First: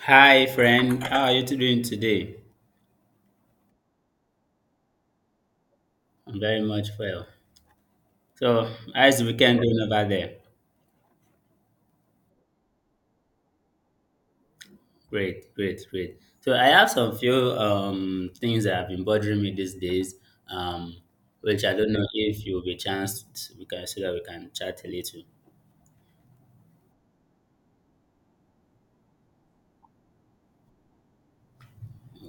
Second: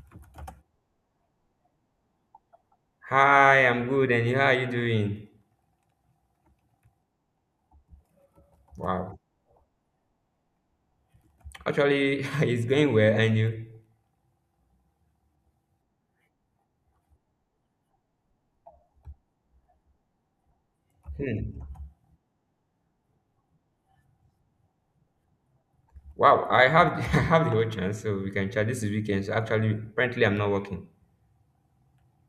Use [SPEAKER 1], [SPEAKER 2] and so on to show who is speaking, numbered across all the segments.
[SPEAKER 1] Hi, friend. How are you doing today?
[SPEAKER 2] Hi, I'm good, and you, how are you doing?
[SPEAKER 1] I'm very much well. So,
[SPEAKER 2] Wow.
[SPEAKER 1] how's the weekend doing over there?
[SPEAKER 2] Actually, it's going well, and you?
[SPEAKER 1] Great, great, great. So, I have some few things that have been bothering me these days, um,
[SPEAKER 2] Hmm.
[SPEAKER 1] which I don't know if you'll be chanced. We can so that we can chat a little.
[SPEAKER 2] Wow, I have I have the whole chance, so we can chat this is weekend. So actually, apparently, I'm not working.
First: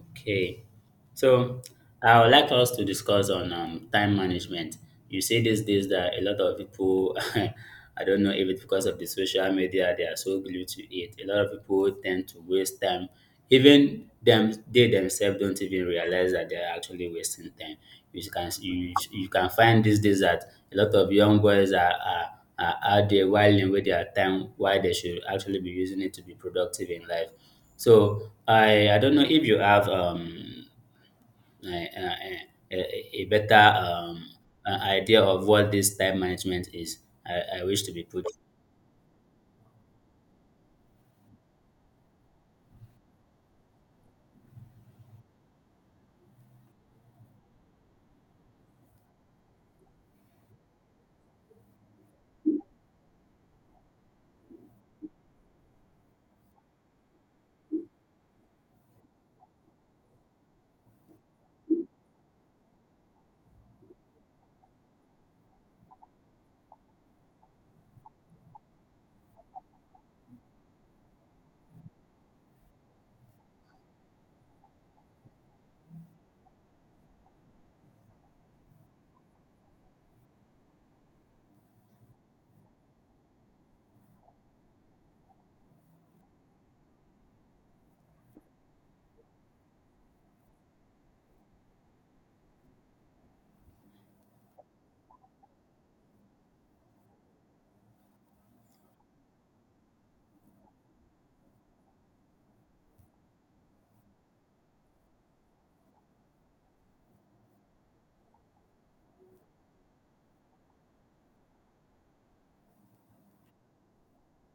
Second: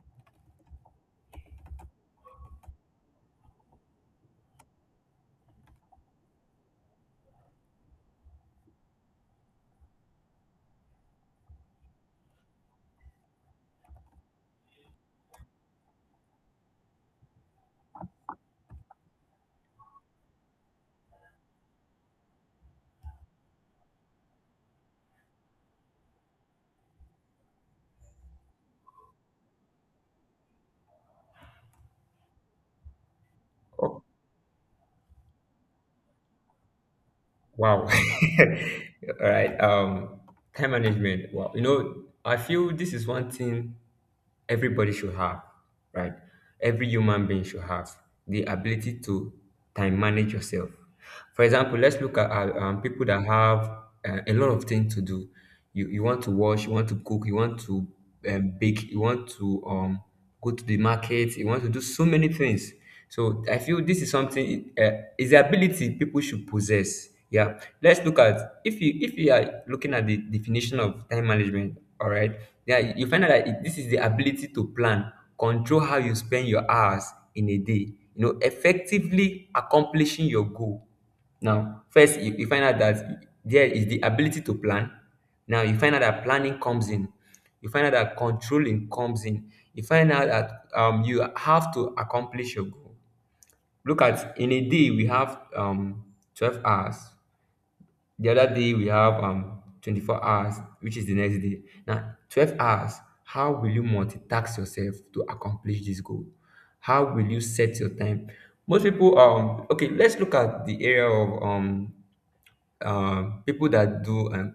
[SPEAKER 1] Okay, so I would like us to discuss on time management. You see these days that a lot of people, I don't know if it's because of the social media, they are so glued to it. A lot of people tend to waste time. Even them, they themselves don't even realize that they are actually wasting time. You can find these days that a lot of young boys are out there whiling with their time, while they should actually be using it to be productive in life. So I don't know if you have a, a, a better
[SPEAKER 2] Oh,
[SPEAKER 1] idea of what this time management is. I wish
[SPEAKER 2] wow.
[SPEAKER 1] to be put.
[SPEAKER 2] All right. Time management. Wow. You know, I feel this is one thing everybody should have, right? Every human being should have the ability to time manage yourself. For example, let's look at people that have a lot of things to do. You want to wash, you want to cook, you want to bake, you want to go to the market, you want to do so many things. So I feel this is something is the ability people should possess. Yeah, let's look at if you are looking at the definition of time management. All right, yeah, you find out that this is the ability to plan, control how you spend your hours in a day. You know, effectively accomplishing your goal. Now, first you find out that there is the ability to plan. Now you find out that planning comes in. You find out that controlling comes in. You find out that you have to accomplish your goal. Look at in a day we have 12 hours. The other day we have 24 hours, which is the next day. Now, 12 hours, how will you multitask yourself to accomplish this goal? How will you set your time? Most people okay, let's look at the area of people that do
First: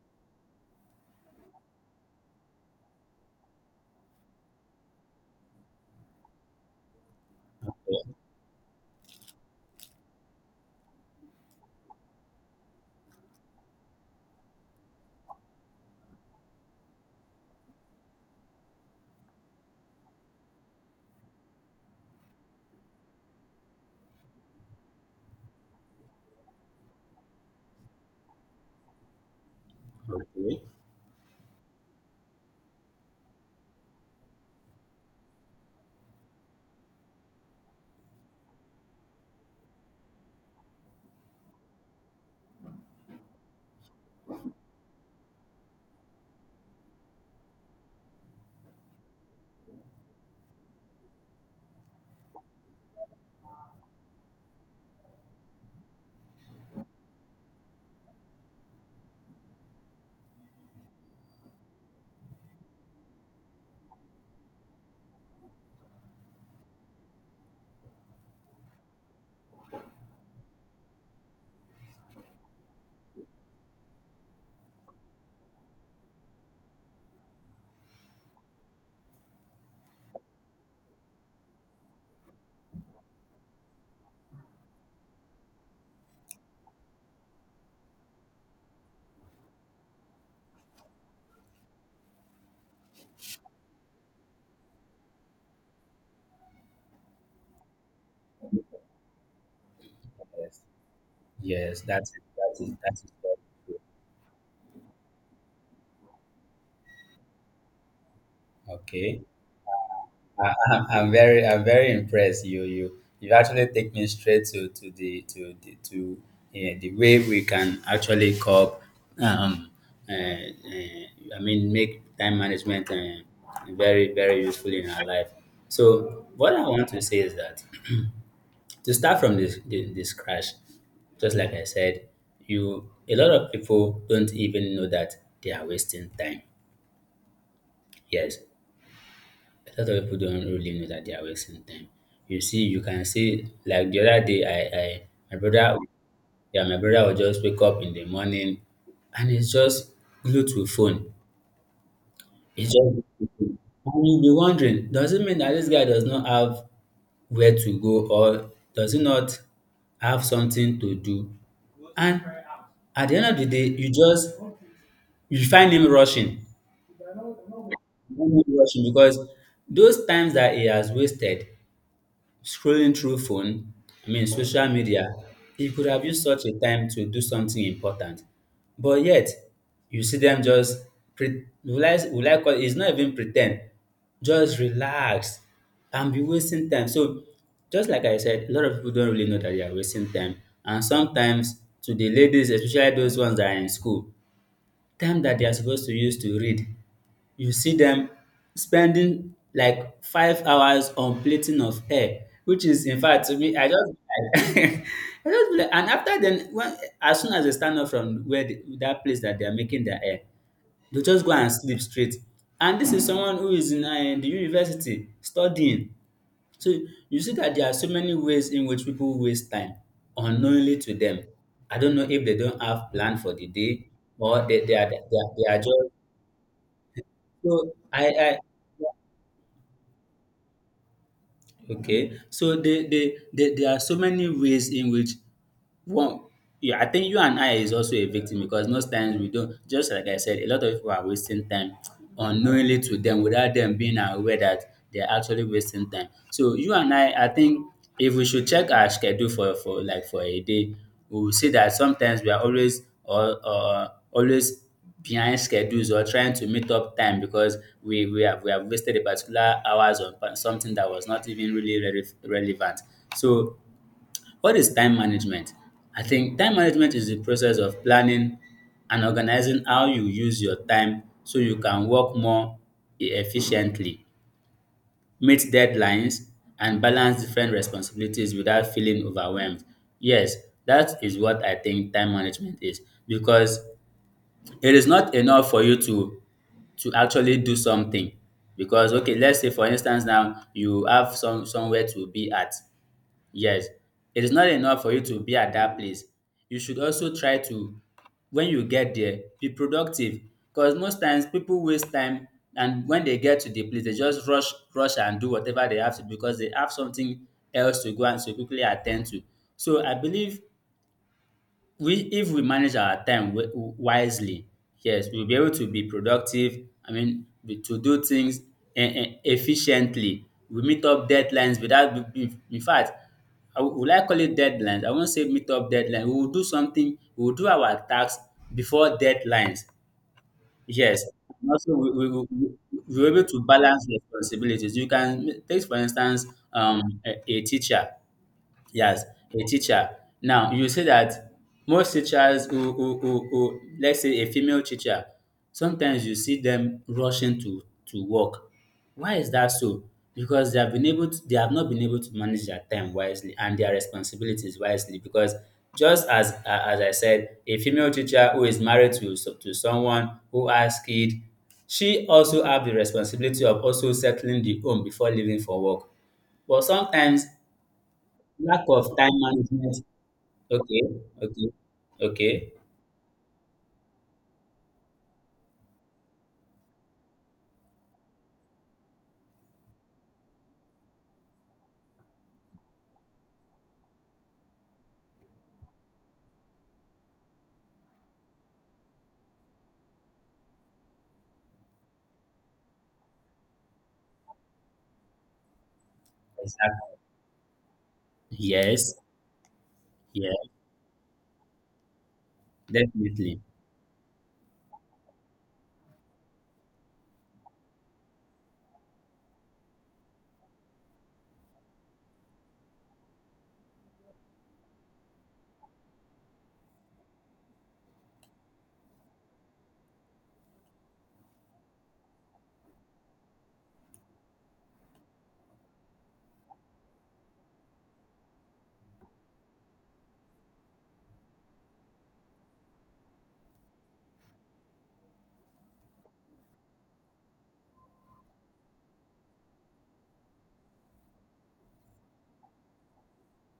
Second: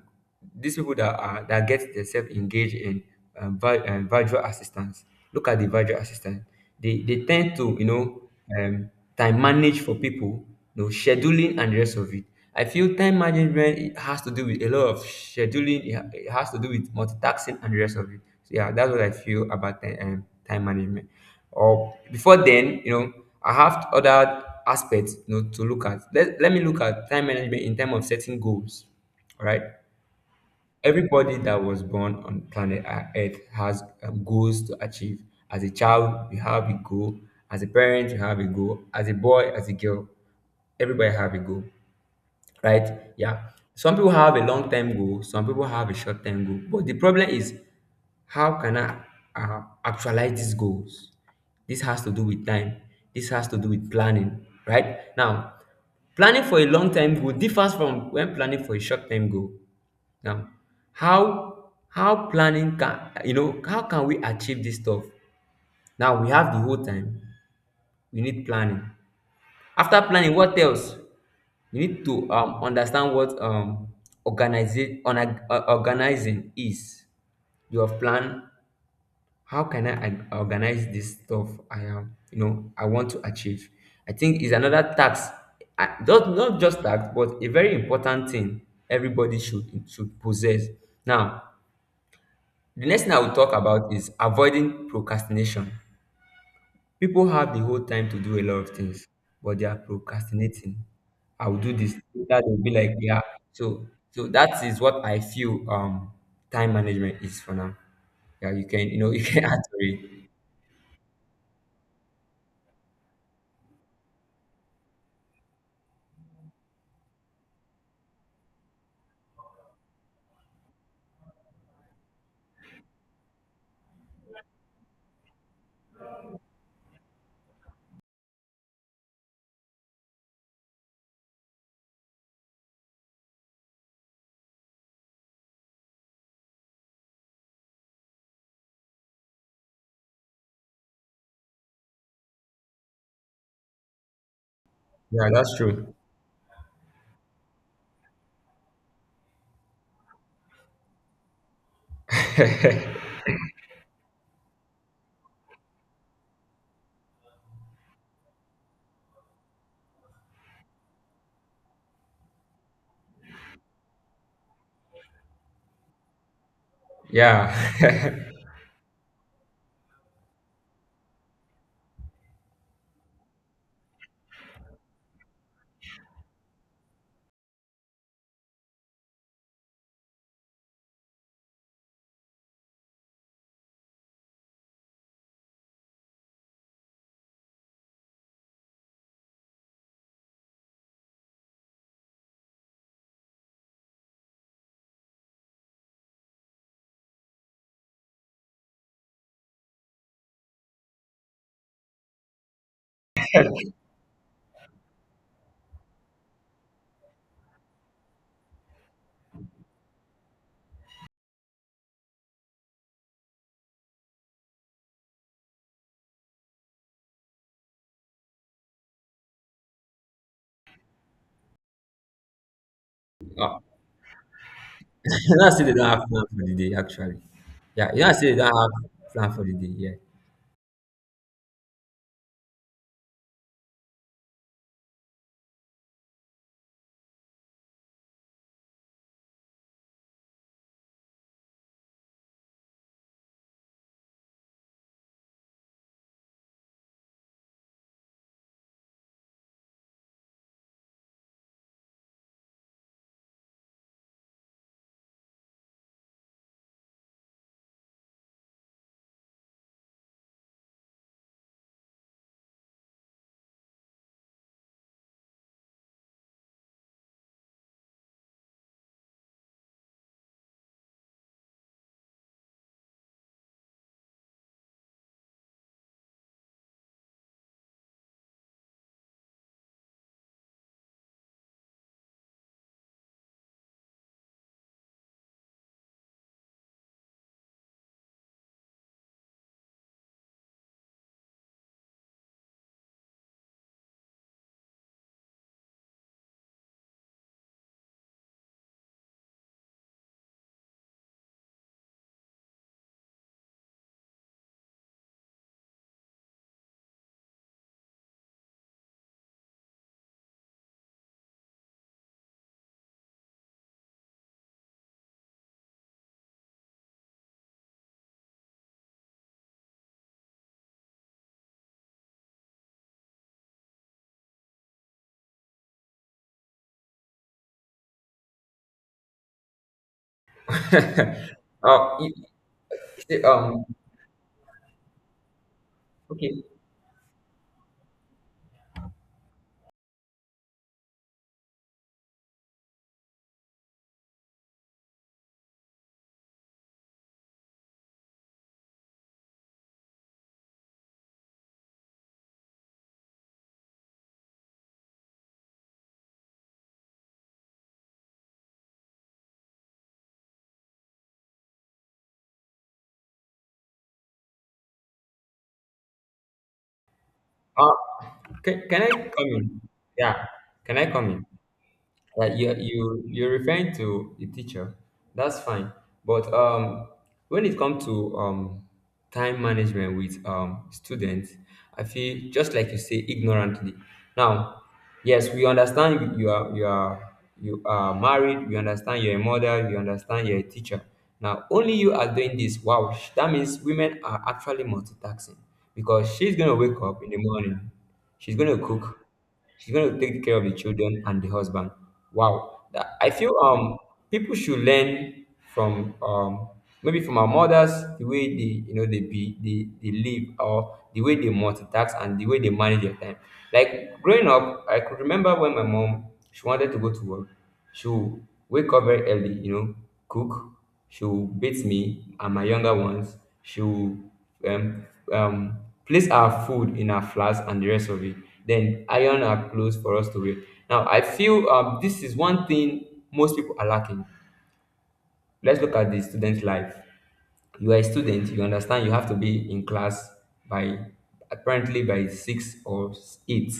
[SPEAKER 2] these people that are that get themselves engaged in virtual assistants, look at the virtual assistant. They tend to, you know, um, time manage for people, you know, scheduling and the rest of it. I feel time management, it has to do with a lot of scheduling, it has to do with multitasking and the rest of it. So yeah, that's what I feel about time management. Or before then, you know, I have other aspects, you know, to look at. Let me look at time management in terms of setting goals. All right,
[SPEAKER 1] Yes,
[SPEAKER 2] everybody that was born on planet earth has goals to achieve. As a child we have a goal, as a parent we have a goal, as a boy, as a girl, everybody have a goal, right? Yeah. Some people have a long term goal, some people have a short term goal. But the problem is, how can I actualize these goals? This has to do with time. This has to do with planning, right? Now, planning for a long term goal differs from when planning for a short term goal. Now, how planning can, you know, how can we achieve this stuff? Now we have the whole time. We need planning. After planning, what else? You need to understand what organizing is. You have plan. How can I organize this stuff? I am, you know, I want to achieve. I think is another tax. Not just tax, but a very important thing everybody should possess. Now, the next thing I will talk about is avoiding procrastination. People have the whole time to do a lot of things, but they are procrastinating. I'll do
[SPEAKER 1] yes,
[SPEAKER 2] this.
[SPEAKER 1] that's it.
[SPEAKER 2] That will
[SPEAKER 1] That's
[SPEAKER 2] be
[SPEAKER 1] it.
[SPEAKER 2] like,
[SPEAKER 1] That's it.
[SPEAKER 2] yeah. So, so that is what I feel. Time management is for now. Yeah, you can, you know, you
[SPEAKER 1] Okay.
[SPEAKER 2] can add to it.
[SPEAKER 1] I'm very impressed. You actually take me straight to the way we can actually cope. Um, uh, uh, I mean, make time management very, very useful in our life. So, what I want to say is that to start from this crash, just like I said, you a lot of people don't even know that they are wasting time. Yes, a lot of people don't really know that they are wasting time. You see, you can see like the other day, I
[SPEAKER 2] Yeah,
[SPEAKER 1] my
[SPEAKER 2] that's
[SPEAKER 1] brother
[SPEAKER 2] true.
[SPEAKER 1] yeah, my brother will just wake up in the morning, and it's just glued to phone. It's just glued to phone. And you'll be wondering, does it mean that this guy does not have where to go, or does he not have something to do? And at the end of the day, you find him rushing.
[SPEAKER 2] Yeah.
[SPEAKER 1] You find him rushing because those times that he has wasted scrolling through phone, I mean social media, he could have used such a time to do something important. But yet, you see them just will I call it, it's not even pretend, just relax and be wasting time. So just like I said, a lot of people don't really know that they are wasting time. And sometimes to the ladies, especially those ones that are in school, time that they are supposed to use to read, you see them spending like 5 hours on plating of hair, which is in fact, to me, I just I just be like, and after then, when as soon as they stand up from where the that place that they are making their hair, they just go and sleep straight. And this is someone who is in the university studying. So you see that there are so many ways in which people waste time unknowingly to them. I don't know if they don't have plan for the
[SPEAKER 2] Oh,
[SPEAKER 1] day, or they, they are they are,
[SPEAKER 2] you know, I
[SPEAKER 1] they are
[SPEAKER 2] say
[SPEAKER 1] just.
[SPEAKER 2] they don't have plan for the day, actually.
[SPEAKER 1] So
[SPEAKER 2] Yeah, you know, I say they
[SPEAKER 1] I
[SPEAKER 2] don't have plan for the day.
[SPEAKER 1] Okay, so there are so many ways in which one, yeah, I think you and I is also a victim, because most times we don't, just like I said, a lot of people are wasting time unknowingly to them without them being aware that they're actually wasting time. So, you and I think if we should check our schedule for like for a day, we will see that sometimes we are always, or always behind schedules, or trying to meet up time because we have wasted a particular hours on something that was not even really relevant. So what is time management? I think time management is the process of planning and organizing how you use your time, so you can work more efficiently, meet deadlines, and balance different responsibilities without feeling overwhelmed. Yes, that is what I think time management is, because it is not enough for you to actually do something. Because, okay, let's say for instance, now you have somewhere to be at. Yes, it is not enough for you to be at that place. You should also try to, when you get there, be productive. Because most times people waste time, and when they get to the place, they just rush, rush and do whatever they have to because they have something else to go and to quickly attend to. So, I believe we if we manage our time wisely, yes, we'll be able to be productive, I mean, to do things efficiently, we meet up deadlines, without, in fact, will I call it deadlines, I won't say meet up deadline, we will do our tasks before deadlines. Yes.
[SPEAKER 2] Yeah.
[SPEAKER 1] And also
[SPEAKER 2] Oh, you- you
[SPEAKER 1] we're
[SPEAKER 2] say,
[SPEAKER 1] able to balance responsibilities. You can take for instance,
[SPEAKER 2] okay.
[SPEAKER 1] a teacher. Yes, a teacher. Now you say that most teachers who let's say a female teacher, sometimes you see them rushing to work. Why is that so? Because they have not been able to manage their time wisely and their responsibilities wisely. Because, just as I said, a female teacher who is married to to someone who has kid, she also have the responsibility of also settling the home before leaving for work. But sometimes
[SPEAKER 2] Uh,
[SPEAKER 1] lack
[SPEAKER 2] can I
[SPEAKER 1] of time
[SPEAKER 2] come in?
[SPEAKER 1] management.
[SPEAKER 2] Yeah. Can
[SPEAKER 1] Okay,
[SPEAKER 2] I come in?
[SPEAKER 1] okay,
[SPEAKER 2] Like
[SPEAKER 1] okay.
[SPEAKER 2] you're referring to the teacher, that's fine. But when it comes to time management with students, I feel just like you say, ignorantly. Now, yes, we understand you are married, we understand you're a mother, we understand you're a teacher. Now only you are doing this. Wow. That means women are actually multitasking, because she's going to wake
[SPEAKER 1] Exactly.
[SPEAKER 2] up in the morning, she's going to
[SPEAKER 1] Yes,
[SPEAKER 2] cook, she's going to take
[SPEAKER 1] yeah,
[SPEAKER 2] care of the children and the husband. Wow. That- I feel
[SPEAKER 1] definitely.
[SPEAKER 2] people should learn from maybe from our mothers, the way they, you know, they live, or the way they multitask and the way they manage their time. Like growing up, I could remember when my mom, she wanted to go to work. She will wake up very early, you know, cook. She will bathe me and my younger ones. She will um, um, place our food in our flask and the rest of it. Then iron our clothes for us to wear. Now, I feel this is one thing most people are lacking. Let's look at the student life. You are a student. You understand. You have to be in class by, apparently, by six or eight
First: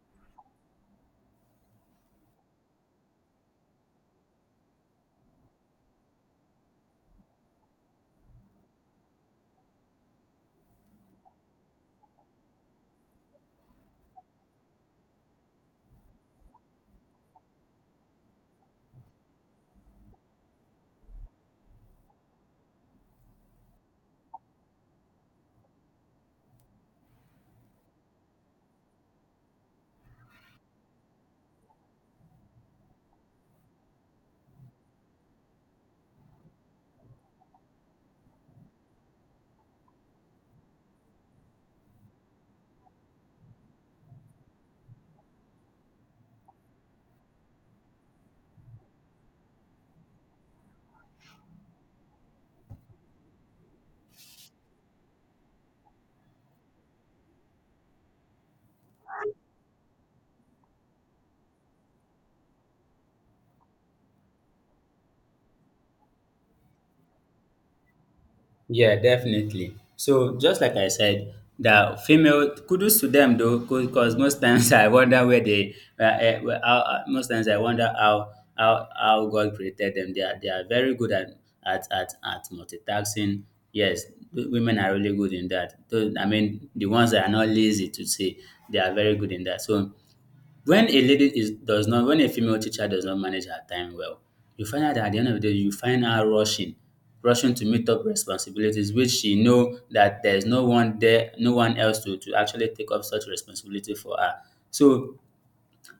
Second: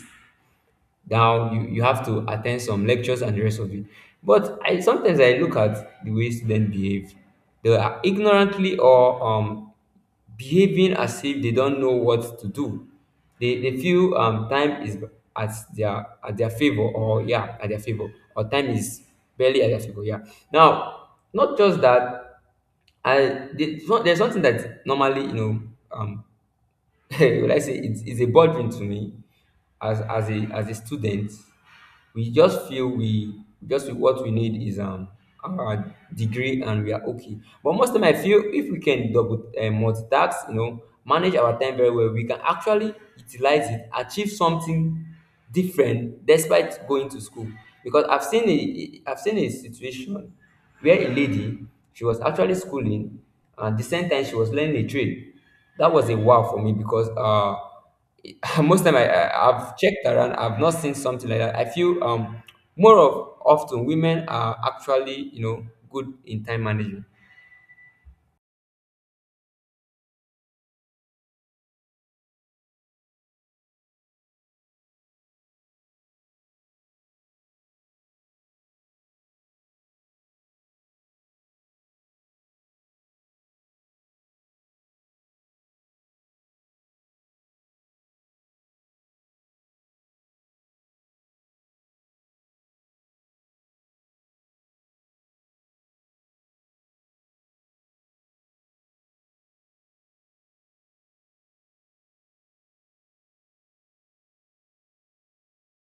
[SPEAKER 2] down. You you have to attend some lectures and the rest of it. But I sometimes I look at the way students behave. They are ignorantly, or behaving as if they don't know what to do. They feel time is at their favor, or yeah, at their favor, or time is barely at their favor. Yeah. Now, not just that. There's something that normally, you know, um would I say it's a burden to me as a student. We just feel we just feel what we need is our degree and we are okay. But most time I feel if we can double multitask, you know, manage our time very well, we can actually utilize it, achieve something different despite going to school. Because I've seen a situation where a lady, she was actually schooling and the same time she was learning a trade. That was a wow for me, because most time I've checked around, I've not seen something like that. I feel more of, often women are actually, you know, good in time management.
[SPEAKER 1] Yeah, definitely. So, just like I said, the female, kudos to them though, because most times I wonder where well, most times I wonder how God created them. They are very good at multitasking. Yes, women are really good in that. Though, I mean, the ones that are not lazy to say, they are very good in that. So, when a lady is does not, when a female teacher does not manage her time well, you find out that at the end of the day, you find her rushing, rushing to meet up responsibilities which she know that there's no one there, no one else to actually take up such responsibility for her. So,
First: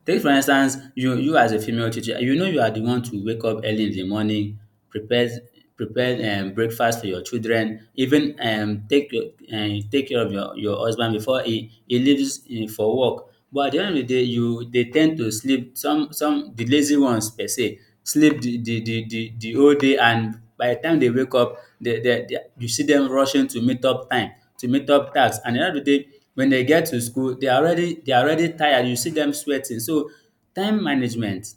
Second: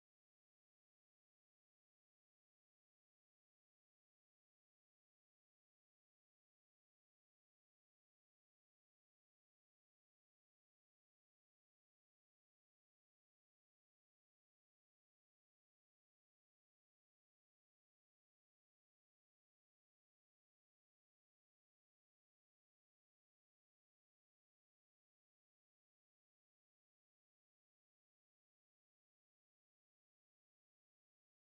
[SPEAKER 1] take for instance, you as a female teacher, you know you are the one to wake up early in the morning, prepare prepare breakfast for your children, even take take care of your husband before he leaves for work. But at the end of the day, you they tend to sleep. Some the lazy ones per se sleep the whole day, and by the time they wake up, you see them rushing to meet up time, to meet up tasks. And at the end of the day, when they get to school, they are already tired. You see them sweating. So, time management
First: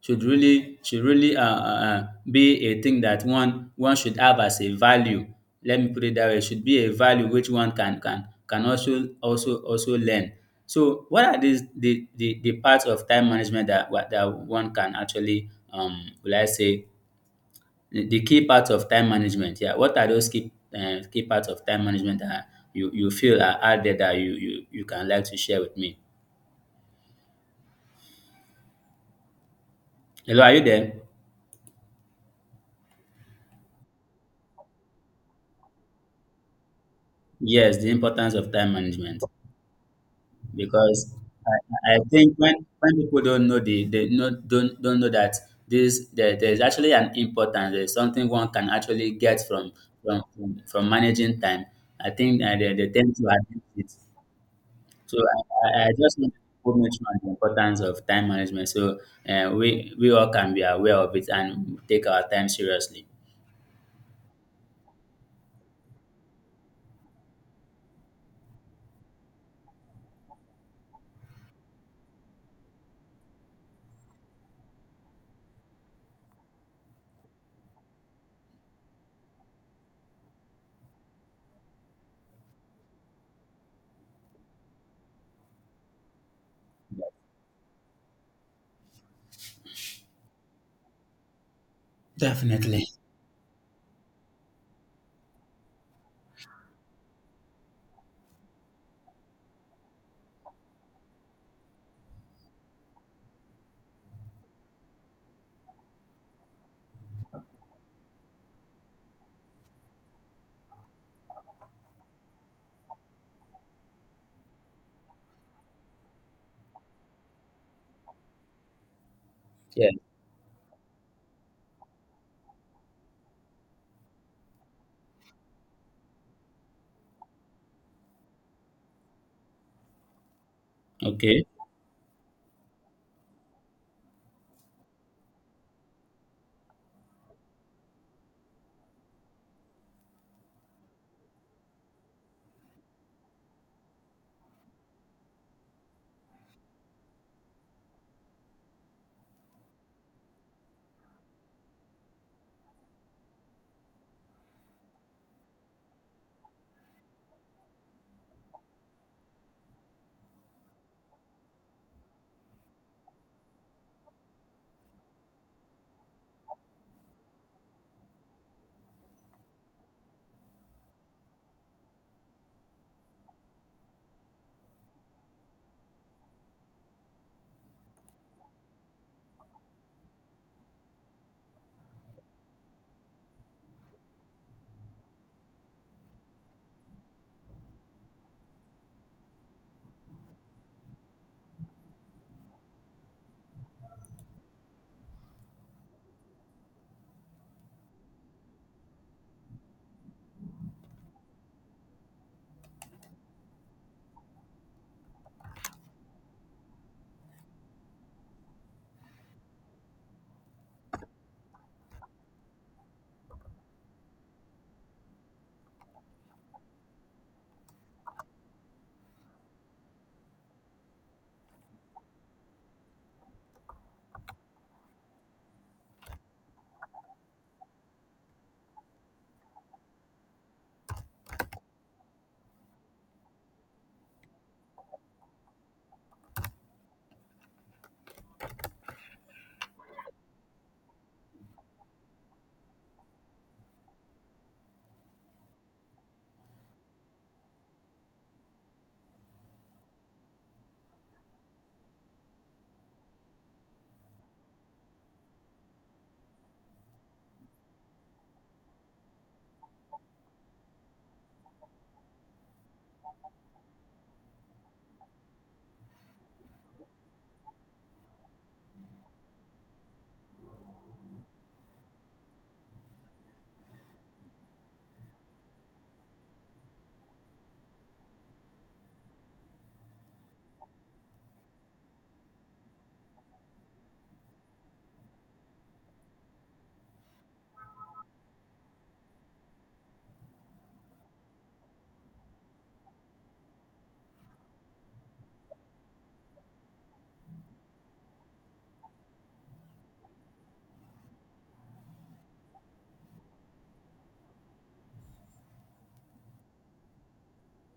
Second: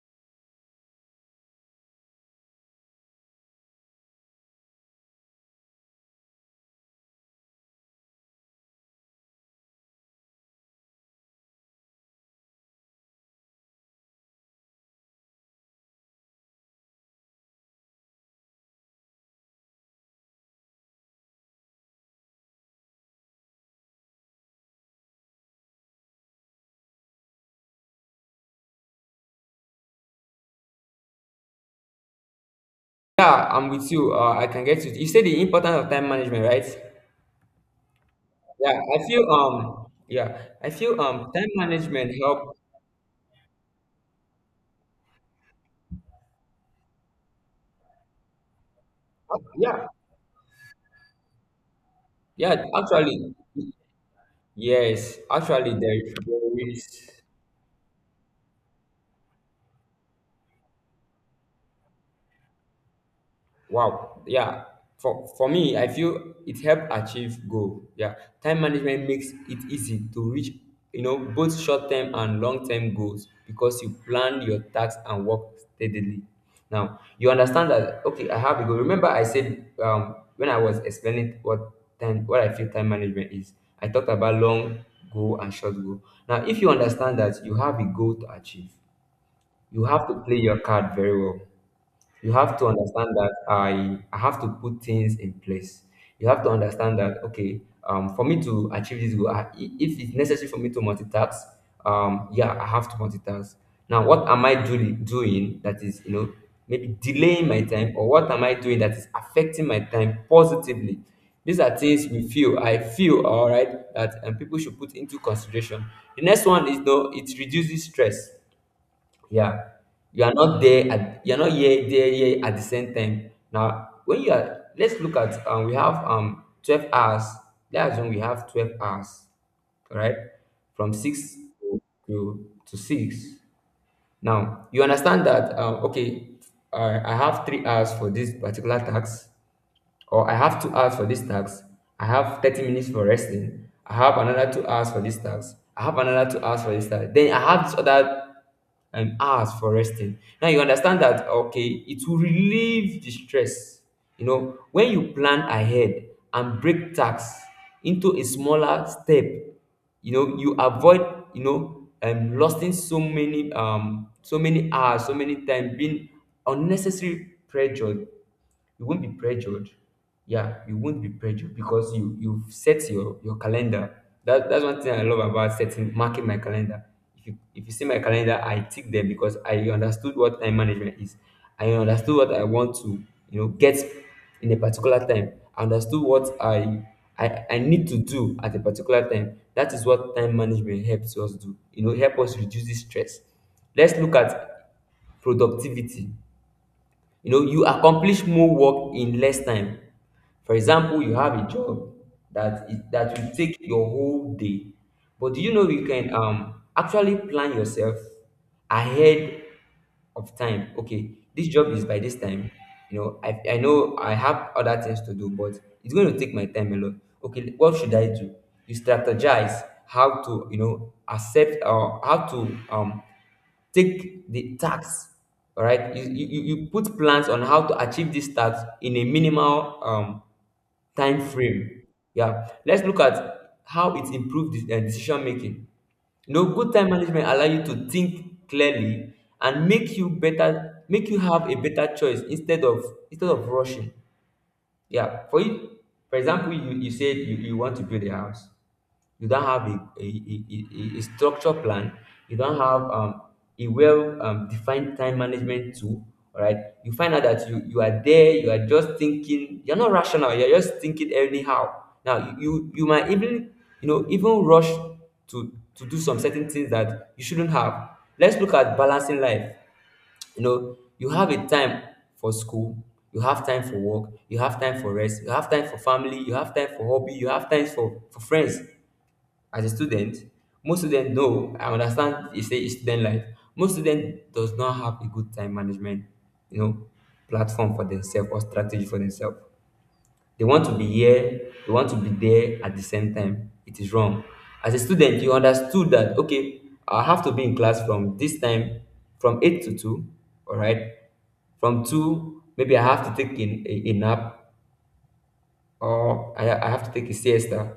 [SPEAKER 1] should really be a thing that one should have as a value. Let me put it that way. It should be a value which one can also learn. So, what are the parts of time management that, that one can actually, will I say, the key parts of time management, yeah. What are those key, key parts of time management that you feel are out there, that you can like to share with me? Hello, are you there?
[SPEAKER 2] Yeah, I'm with you. I can get you. You said the importance of time management, right?
[SPEAKER 1] Yes, the importance of time management,
[SPEAKER 2] Yeah, I feel
[SPEAKER 1] because
[SPEAKER 2] time
[SPEAKER 1] I
[SPEAKER 2] management
[SPEAKER 1] think when,
[SPEAKER 2] help.
[SPEAKER 1] people don't know the, they know, don't know that there's actually an importance there's something one can actually get
[SPEAKER 2] Yeah,
[SPEAKER 1] from managing time. I think
[SPEAKER 2] yeah,
[SPEAKER 1] they tend to
[SPEAKER 2] actually,
[SPEAKER 1] admit it.
[SPEAKER 2] yes,
[SPEAKER 1] So,
[SPEAKER 2] actually
[SPEAKER 1] I
[SPEAKER 2] there, is
[SPEAKER 1] just want
[SPEAKER 2] there
[SPEAKER 1] to mention
[SPEAKER 2] is.
[SPEAKER 1] the importance of time management. So we all can be aware of it and take our time seriously.
[SPEAKER 2] Wow. Yeah. For me, I feel it helped achieve goal. Yeah. Time management makes it easy to reach, you know, both short-term and long-term goals, because you plan your tasks and work steadily. Now, you understand that okay, I have a goal. Remember I said when I was explaining what time what I feel time management is, I talked about long goal and short goal. Now, if you understand that you have a goal to achieve, you have to play your card very well. You have to
[SPEAKER 1] Definitely.
[SPEAKER 2] understand that I have to put things in place. You have to understand that okay, for me to achieve this goal, if it's necessary for me to multitask, yeah, I have to multitask. Now, what am doing that is, you know, maybe delaying my time, or what am I doing that is affecting my time positively? These are things we feel. I feel all right that people should put into consideration. The next one is though it reduces stress. Yeah,
[SPEAKER 1] Yeah.
[SPEAKER 2] you are not there at, you're not here there here at the same time. Now, when you are, let's look at, we have 12 hours. That's when we have 12 hours, right? From six
[SPEAKER 1] Okay.
[SPEAKER 2] to to six. Now you understand that okay, I have 3 hours for this particular tax. Or I have 2 hours for this task. I have 30 minutes for resting. I have another 2 hours for this task. I have another 2 hours for this task. Then I have this other hours for resting. Now you understand that okay, it will relieve the stress. You know, when you plan ahead and break tasks into a smaller step, you know, you avoid, you know, losing so many so many hours, so many time, being unnecessary pressure. You won't be pressured. Yeah, you won't be pressured because you've set your calendar. That's one thing I love about setting marking my calendar. If you see my calendar, I tick them because I understood what time management is. I understood what I want to, you know, get in a particular time. I understood what I need to do at a particular time. That is what time management helps us do. You know, help us reduce the stress. Let's look at productivity. You know, you accomplish more work in less time. For example, you have a job that is that will take your whole day. But do you know you can actually plan yourself ahead of time. Okay, this job is by this time, you know, I know I have other things to do, but it's going to take my time a lot. Okay, what should I do? You strategize how to, you know, accept or how to take the tax. All right, you put plans on how to achieve this tax in a minimal time frame. Yeah, let's look at how it improved the decision making. You know, good time management allow you to think clearly and make you better, make you have a better choice instead of rushing. Yeah, for you, for example, you said you want to build a house. You don't have a structure plan. You don't have a well defined time management tool. All right. You find out that you are there, you are just thinking, you're not rational, you're just thinking anyhow. Now, you might even, you know, even rush to, to do some certain things that you shouldn't have. Let's look at balancing life. You know, you have a time for school, you have time for work, you have time for rest, you have time for family, you have time for hobby, you have time for friends. As a student, most students know, I understand it's a it's student life. Most students does not have a good time management, you know, platform for themselves or strategy for themselves. They want to be here, they want to be there at the same time. It is wrong. As a student, you understood that, okay, I have to be in class from this time, from 8 to 2, all right? From 2, maybe I have to take in, a nap or I have to take a siesta,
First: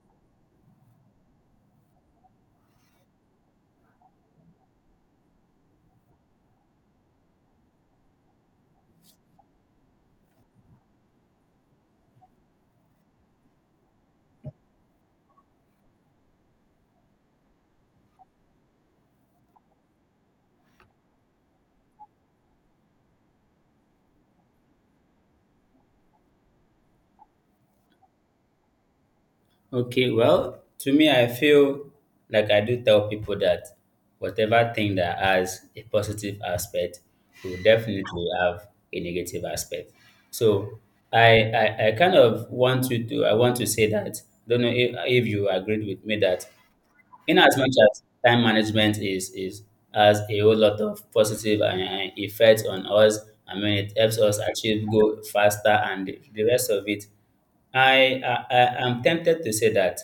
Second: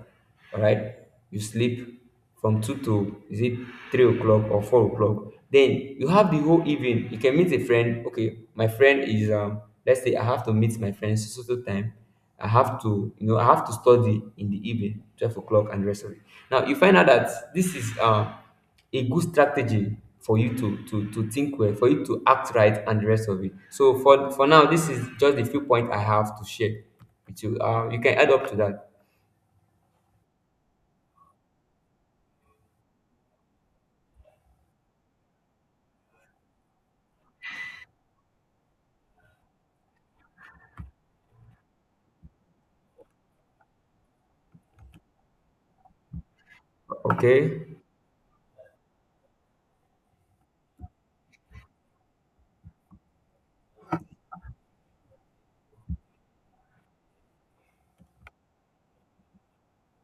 [SPEAKER 2] all right? You sleep from 2 to, is it 3 o'clock or 4 o'clock? Then you have the whole evening. You can meet a friend. Okay, my friend is, let's say I have to meet my friends so so so time. I have to, you know, I have to study in the evening, 12 o'clock and the rest of it. Now, you find out that this is, a good strategy for you to think well, for you to act right, and the rest of it. So for now, this is just the few points I have to share with you. You can add up to that.
[SPEAKER 1] Okay. Well, to me, I feel like I do tell people that whatever thing that has a positive aspect will definitely have a negative aspect. So, I kind of want you to I want to say that, don't know if you agreed with me that, in as
[SPEAKER 2] Okay.
[SPEAKER 1] much as time management is has a whole lot of positive effects on us, I mean, it helps us achieve go faster, and the rest of it, I am tempted to say that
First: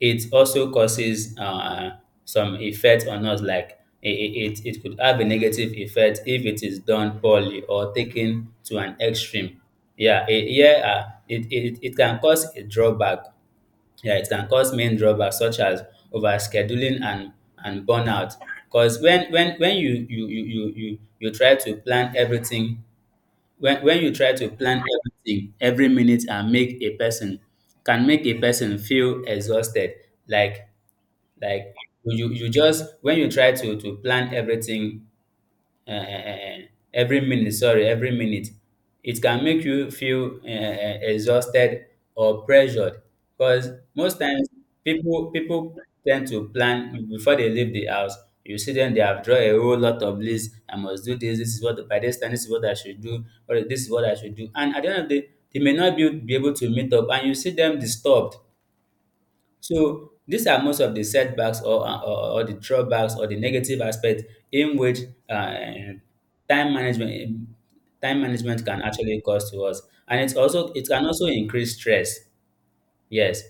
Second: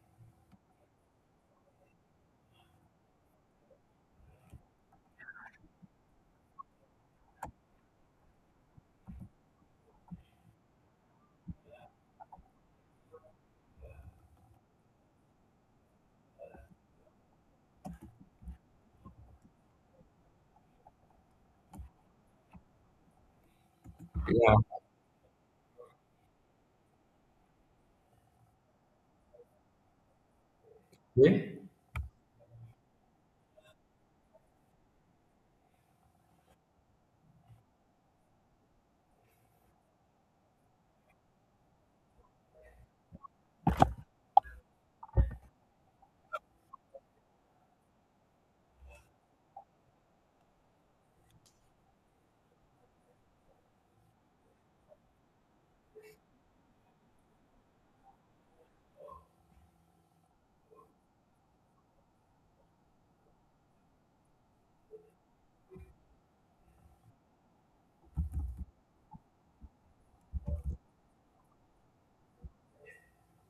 [SPEAKER 1] it also causes some effect on us, like it could have a negative effect if it is done poorly or taken to an extreme. Yeah, it can cause a drawback. Yeah, it can cause main drawbacks such as overscheduling and burnout. Because when you try to plan everything, when you try to
[SPEAKER 2] Yeah.
[SPEAKER 1] plan everything every minute, and make a person can make a person feel exhausted. Like
[SPEAKER 2] Okay.
[SPEAKER 1] like you you you just when you try to plan everything, um every minute, sorry, every minute, it can make you feel exhausted or pressured, because most times, people tend to plan before they leave the house. You see them, they have draw a whole lot of list. I must do this. This is what by this time, this is what I should do, or this is what I should do, and at the end of the day they may not be able to meet up, and you see them disturbed. So these are most of the setbacks or the drawbacks or the negative aspect in which, uh, time management time management can actually cause to us. And it can also increase stress. Yes,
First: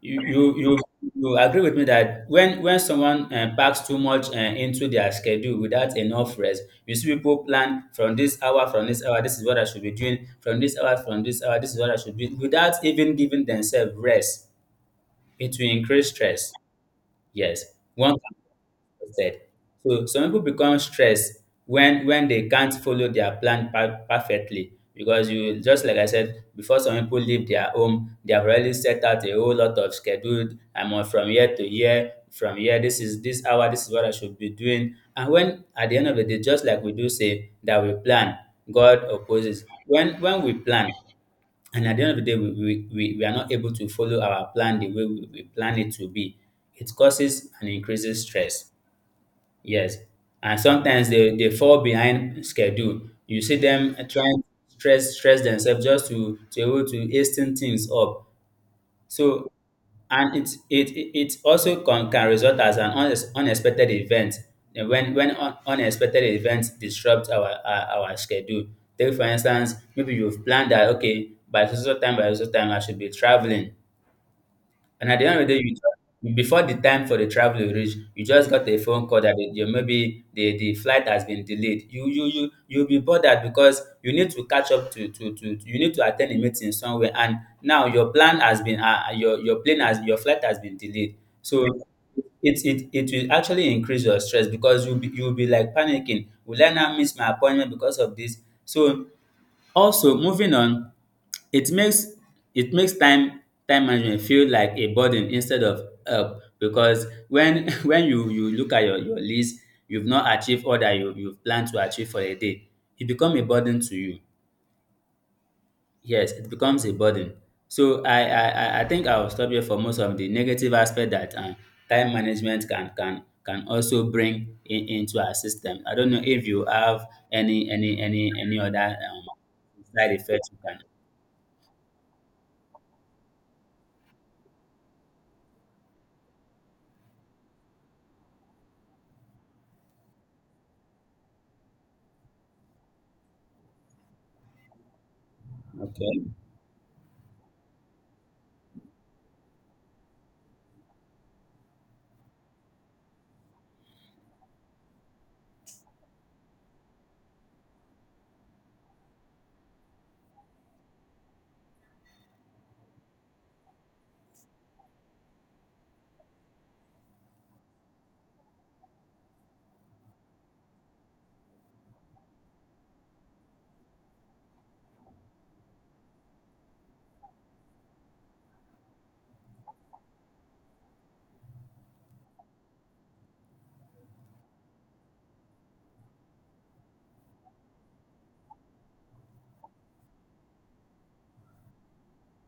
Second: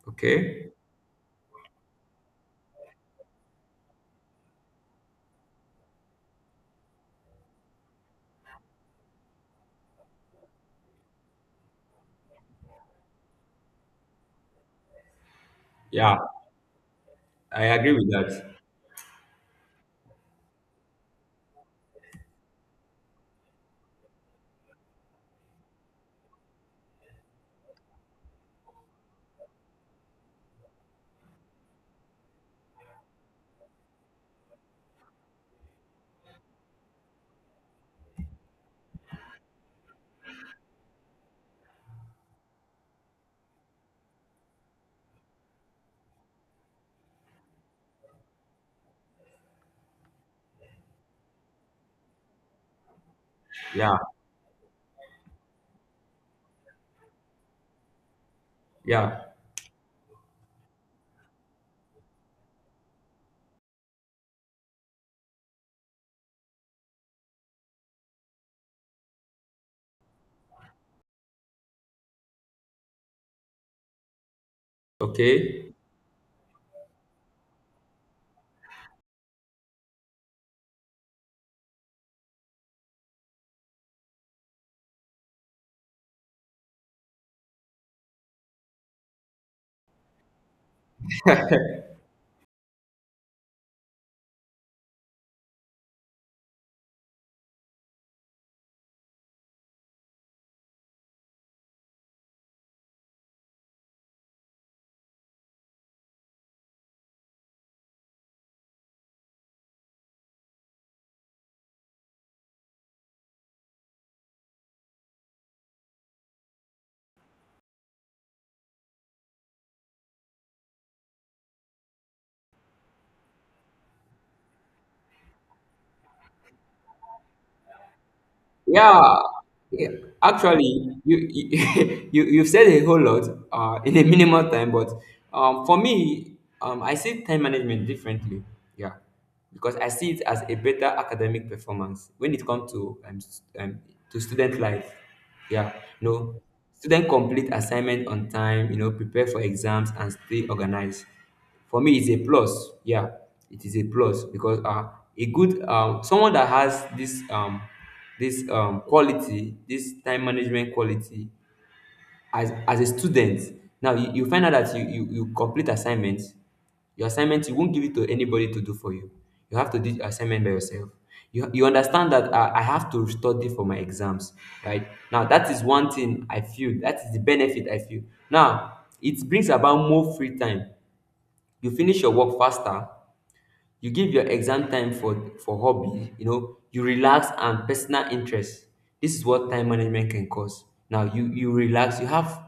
[SPEAKER 1] you you
[SPEAKER 2] Okay.
[SPEAKER 1] you, you agree with me that when someone, packs too much, into their schedule without enough rest. You see people plan from this hour, this is what I should be doing, from this hour, this is what I should be, without even giving themselves rest. It will increase
[SPEAKER 2] Yeah.
[SPEAKER 1] stress.
[SPEAKER 2] I
[SPEAKER 1] Yes,
[SPEAKER 2] agree with
[SPEAKER 1] one
[SPEAKER 2] that.
[SPEAKER 1] can said. So some people become stressed when they can't follow their plan perfectly, because you, just like I said before, some people leave their home, they have already set out a whole lot of schedule. I'm on from here to here, from here, this is this hour, this is what I should be doing. And when, at the end of the day, just like we do say that we plan, God opposes when we plan, and at the end of the day, we are not able to follow our plan the way we plan it to be, it causes and increases stress. Yes. And sometimes, they fall behind schedule. You see them
[SPEAKER 2] Yeah.
[SPEAKER 1] trying to stress themselves just to able to hasten things up.
[SPEAKER 2] Yeah.
[SPEAKER 1] So, and it also can result as an unexpected event, when unexpected events disrupt our schedule. Take for instance, maybe you've planned that, okay, by so so time, by so so time I should be traveling. And at the end of the day, you
[SPEAKER 2] Okay.
[SPEAKER 1] just, before the time for the travel you reach, you just got a phone call that maybe the flight has been delayed. You'll be bothered because you need to catch up to you need to attend a meeting somewhere, and now your flight has been delayed. So it will actually increase your stress because you'll be like panicking. Will I now miss my appointment because of this? So also, moving on, it makes it makes time management feel like a burden instead of help because when when you look at your list, you've not achieved all that you plan to achieve for a day. It become a burden to you. Yes, it becomes a burden. So I think I will stop here for most of the negative aspect that, time management can also bring in, into our system. I don't know if you have any other,
[SPEAKER 2] Yeah, yeah,
[SPEAKER 1] side effects you can.
[SPEAKER 2] actually, you you've said a whole lot in a minimal time, but for me, I see time management differently. Yeah, because I see it as a better academic performance when it comes to to student life. Yeah, you know,
[SPEAKER 1] Okay.
[SPEAKER 2] student complete assignment on time. You know, prepare for exams and stay organized. For me, it's a plus. Yeah, it is a plus because a good someone that has this this quality, this time management quality, as a student, now you find out that you complete assignments. Your assignment you won't give it to anybody to do for you. You have to do your assignment by yourself. You understand that I have to study for my exams, right? Now that is one thing I feel. That is the benefit I feel. Now it brings about more free time. You finish your work faster. You give your exam time for hobby, you know, you relax and personal interest. This is what time management can cause. Now you relax, you have,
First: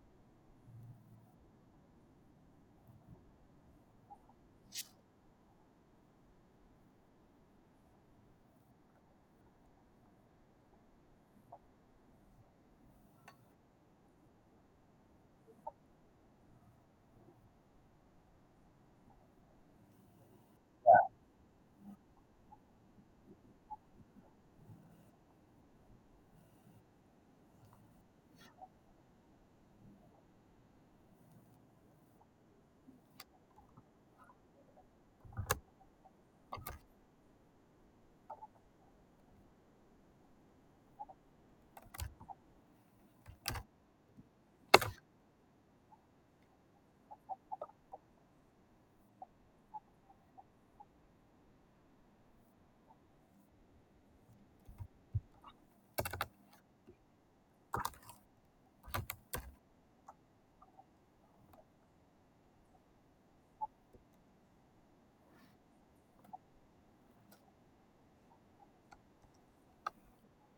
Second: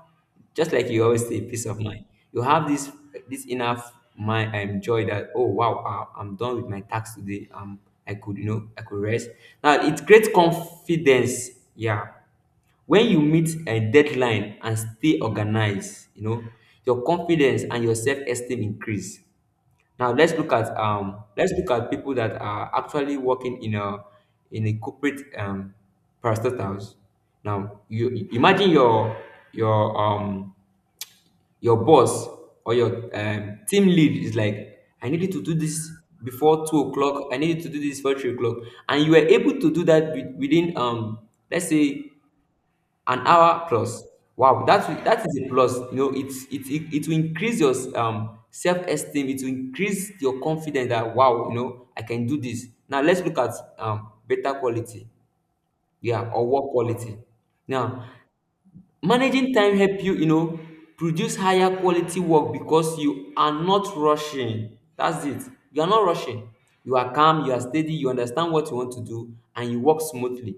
[SPEAKER 2] just like you always say, peace of mind. You have this enough mind. I enjoy that. Oh wow, I'm done with my tax today. I could, you know, I could rest. Now it creates confidence. Yeah, when you meet a deadline and stay organized, you know, your confidence and your self-esteem increase. Now let's look at people that are actually working in a, in a corporate parastatals. Now imagine your um your boss or your team lead is like, I needed to do this before 2 o'clock. I needed to do this before 3 o'clock, and you were able to do that within let's say an hour plus. Wow, that is a plus. You know, it will increase your self-esteem, it will increase your confidence that wow, you know, I can do this. Now let's look at better quality, yeah, or work quality. Now, managing time help you, you know, produce higher quality work because you are not rushing. That's it. You are not rushing. You are calm, you are steady, you understand what you want to do, and you work smoothly.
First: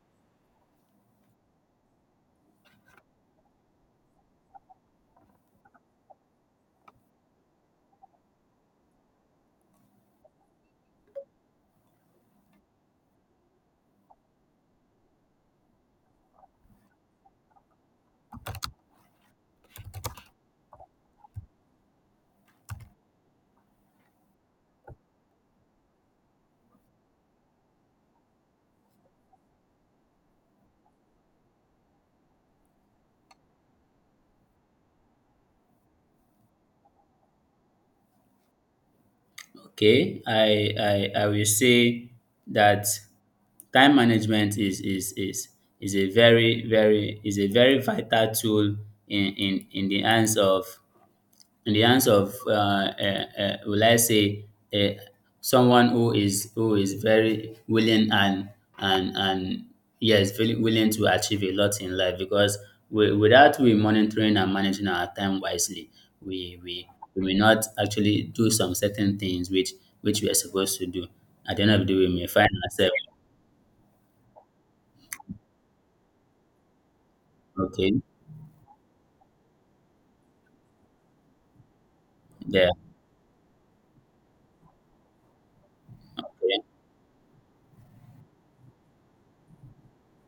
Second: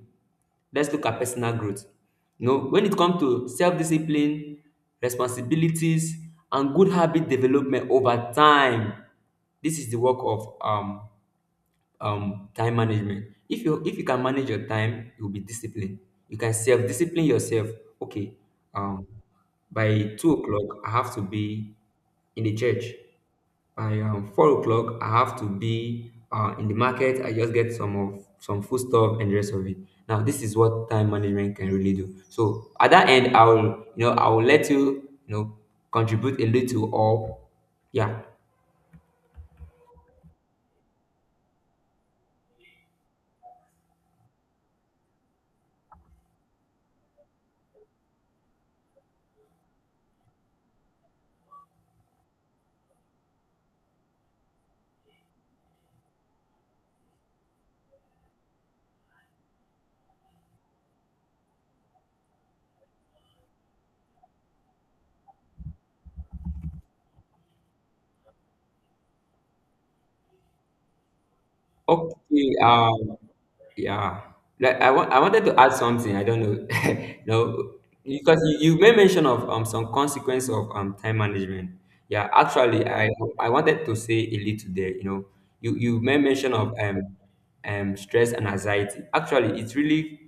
[SPEAKER 2] Let's look at personal growth. You know, when it comes to self-discipline, responsibilities, and good habit development over time, this is the work of time management. If you if you can manage your time, you'll be disciplined. You can self-discipline yourself. Okay, um by 2 o'clock I have to be in the church. By 4 o'clock I have to be in the market. I just get some food stuff and the rest of it. Now this is what time management can really do. So at that end, I'll you know, I'll let you, you know, contribute a little or yeah.
[SPEAKER 1] Okay. I, I will say that time management is a very vital tool in the hands of, in the hands of uh, will I say, uh, someone who is very willing, and yes, very willing to achieve a lot in life, because we, without we monitoring and managing our time wisely, we we we may not actually do some certain things which we are supposed to do. At the end of the day we may find
[SPEAKER 2] Okay.
[SPEAKER 1] ourselves.
[SPEAKER 2] Yeah, like I wanted to add something. I don't know, no,
[SPEAKER 1] Okay.
[SPEAKER 2] because you made mention of some consequence of time management. Yeah,
[SPEAKER 1] There.
[SPEAKER 2] actually, I wanted to say a little there. You know, you made mention
[SPEAKER 1] Okay,
[SPEAKER 2] of stress and anxiety. Actually, it's really,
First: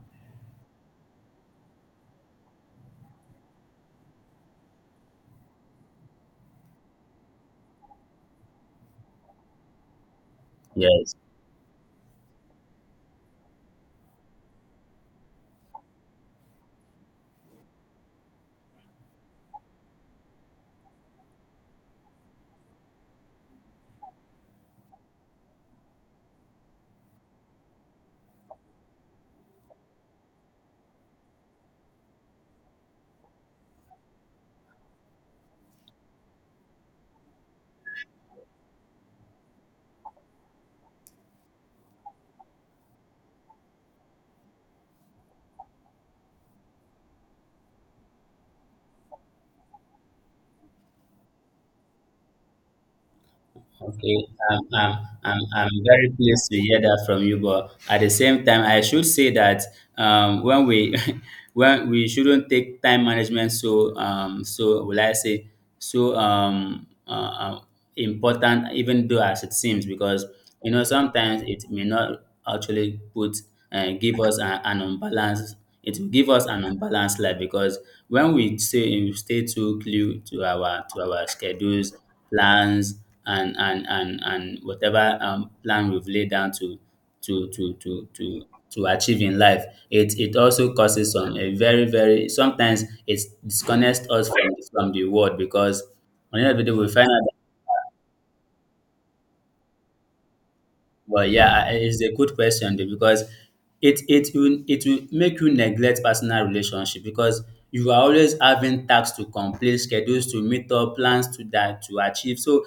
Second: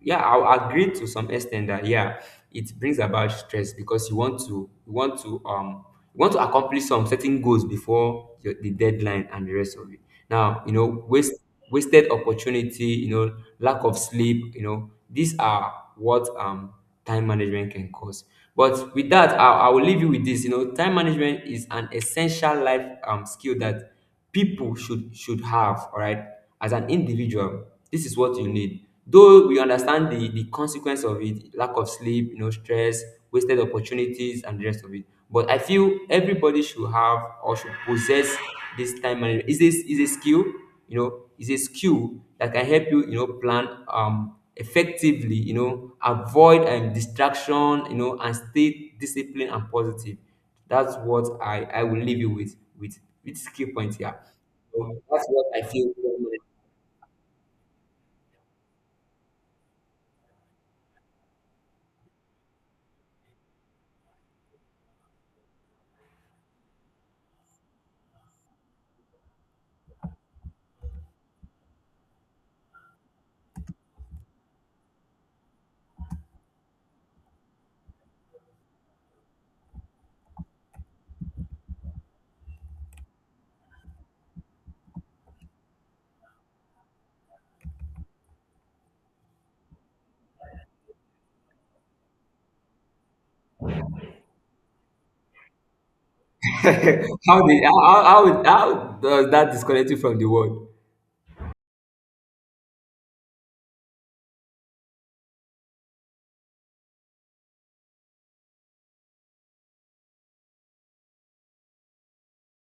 [SPEAKER 2] yeah, I'll agree to some extent that yeah, it brings about stress because you want to accomplish some certain goals before the deadline and the rest of it. Now you know
[SPEAKER 1] yes.
[SPEAKER 2] wasted opportunity, you know lack of sleep, you know these are what time management can cause. But with that, I will leave you with this. You know, time management is an essential life skill that people should have, all right, as an individual. This is what you need. Though we understand the consequence of it, lack of sleep, you know, stress, wasted opportunities and the rest of it, but I feel everybody should have or should possess this time management. Is This is a skill, you know, is a skill that can help you, you know, plan effectively, you know, avoid distraction, you know, and stay disciplined and positive. That's what I will leave you with, with this key point
[SPEAKER 1] Okay,
[SPEAKER 2] here. So that's what I
[SPEAKER 1] I'm
[SPEAKER 2] feel.
[SPEAKER 1] very pleased to hear that from you, but at the same time, I should say that, when we when we shouldn't take time management so, so, will I say, so, important, even though as it seems, because, you know, sometimes it may not actually put give us an unbalanced it will give us an unbalanced life, because when we say we stay too glued to our schedules, plans, and whatever, plan we've laid down to to to to to achieve in life, it also causes some, a very very sometimes it disconnects us from the world, because on the end of the day we find out.
[SPEAKER 2] How did how does that disconnect you from the world?
[SPEAKER 1] Well, yeah, it's a good question though, because it will make you neglect personal relationship, because you are always having tasks to complete, schedules to meet up, plans to that to achieve. So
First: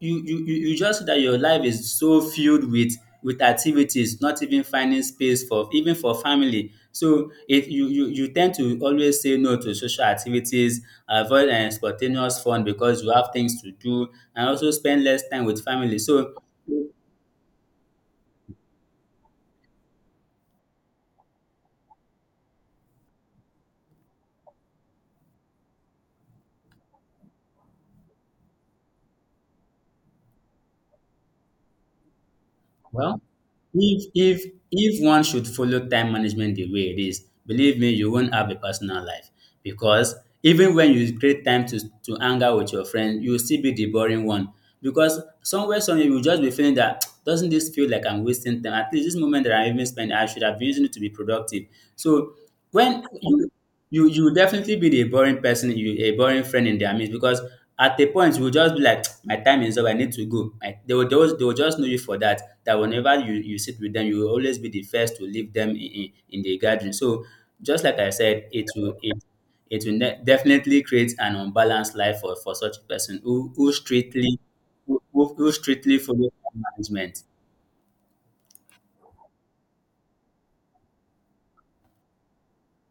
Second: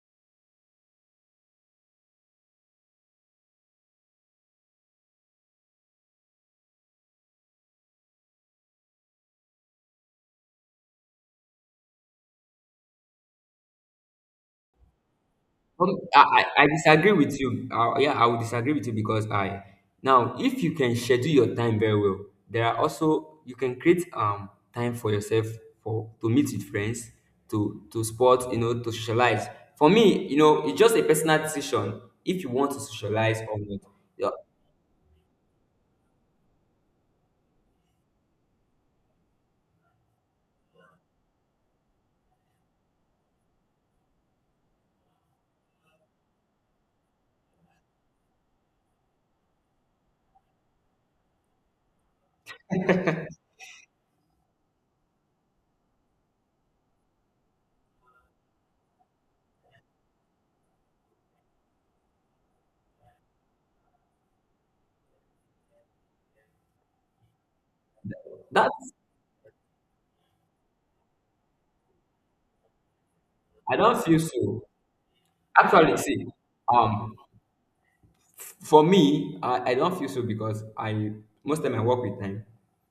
[SPEAKER 1] you just see that your life is so filled with activities, not even finding space for, even for, family. So if you you you tend to always say no to social activities, avoid spontaneous fun because you have things to do, and also spend less time with family. So,
[SPEAKER 2] I disagree with you. Yeah, I would disagree with you because I, now if you can schedule your time very well, there are also you can create time for yourself, for to meet with friends, to sport, you know, to socialize. For me, you know, it's just a personal decision if you want to
[SPEAKER 1] well,
[SPEAKER 2] socialize or not.
[SPEAKER 1] if
[SPEAKER 2] Yeah,
[SPEAKER 1] if if one should follow time management the way it is, believe me, you won't have a personal life, because even when you create time to hang out with your friend, you'll still be the boring one, because somewhere, somewhere, you'll just be feeling that, doesn't this feel like I'm wasting time? At least this moment that I even spent, I should have been using it to be productive. So when you will definitely be the boring person, you, a boring friend, in their midst because at a point you will just be like, my time is up, I need to go. Like, they will just know you for that. That whenever you sit with them, you will always be the first to leave them in the gathering. So, just like I said, it
[SPEAKER 2] that
[SPEAKER 1] will it it will ne- definitely create an unbalanced life for such a person who who
[SPEAKER 2] I don't feel
[SPEAKER 1] strictly
[SPEAKER 2] so.
[SPEAKER 1] who, who who
[SPEAKER 2] Actually,
[SPEAKER 1] strictly
[SPEAKER 2] see,
[SPEAKER 1] follows time
[SPEAKER 2] um,
[SPEAKER 1] management.
[SPEAKER 2] for me, I don't feel so because I most time I work with time.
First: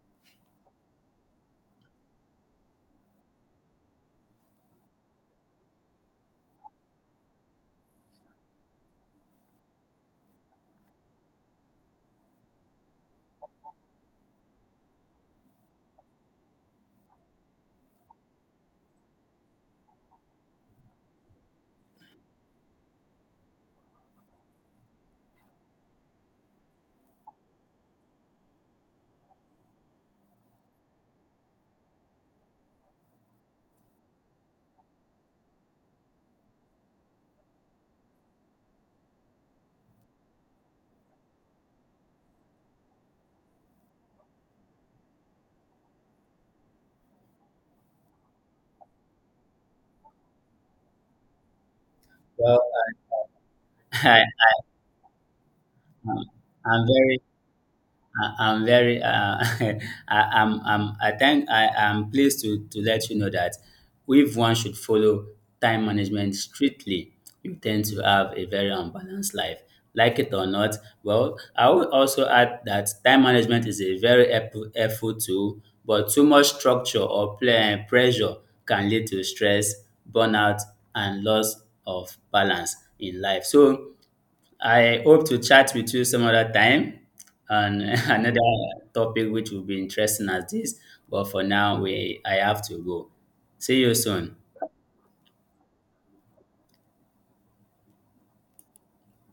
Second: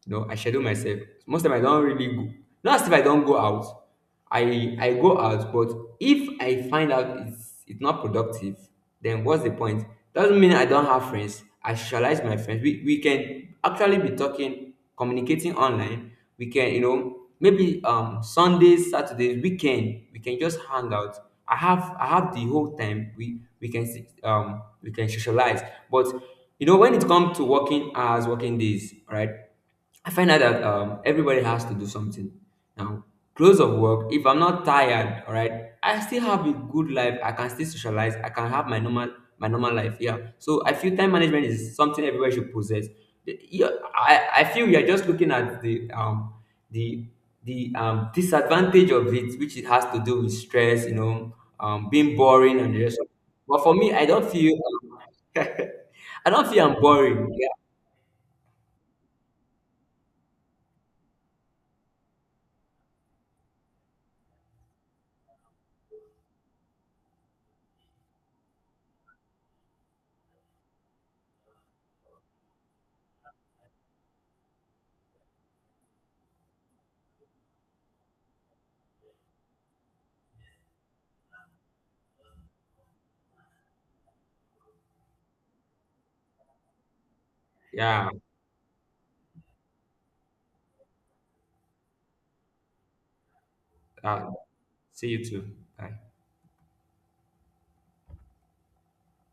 [SPEAKER 2] You know, I schedule myself. Most time I don't really go. Not as if I don't go out. I go out, but if I find out it's not productive, then what's the point? Doesn't mean I don't have friends. I socialize my friends. We can actually be talking, communicating online. We can, you know, maybe sundays, saturdays weekend, we can just hang out. I have the whole time. We can we can socialize. But you know, when it comes to working hours, working days, right, I find out that everybody has to do something. Now, close of work, if I'm not tired, all right, I still have a good life. I can still socialize. I can have my normal life. Yeah. So I feel time management is something everybody should possess. Yeah, I feel you're just looking at the the disadvantage of it, which it has to do with stress, you know, being
[SPEAKER 1] Well,
[SPEAKER 2] boring and the rest of. But for me, I
[SPEAKER 1] I,
[SPEAKER 2] don't feel I don't feel I'm
[SPEAKER 1] I'm very
[SPEAKER 2] boring.
[SPEAKER 1] I, I'm very I, I think I am pleased to let you know that if one should follow time management strictly, you tend to have a very unbalanced life. Like it or not. Well, I would also add that time management is a very helpful tool, but too much structure or pressure can lead to stress, burnout, and loss of balance in life. So I hope to chat with you some other time on
[SPEAKER 2] Yeah. Yeah.
[SPEAKER 1] another topic, which will be interesting as this. But for now, we I have to go. See you
[SPEAKER 2] Uh,
[SPEAKER 1] soon.
[SPEAKER 2] see you too. Bye.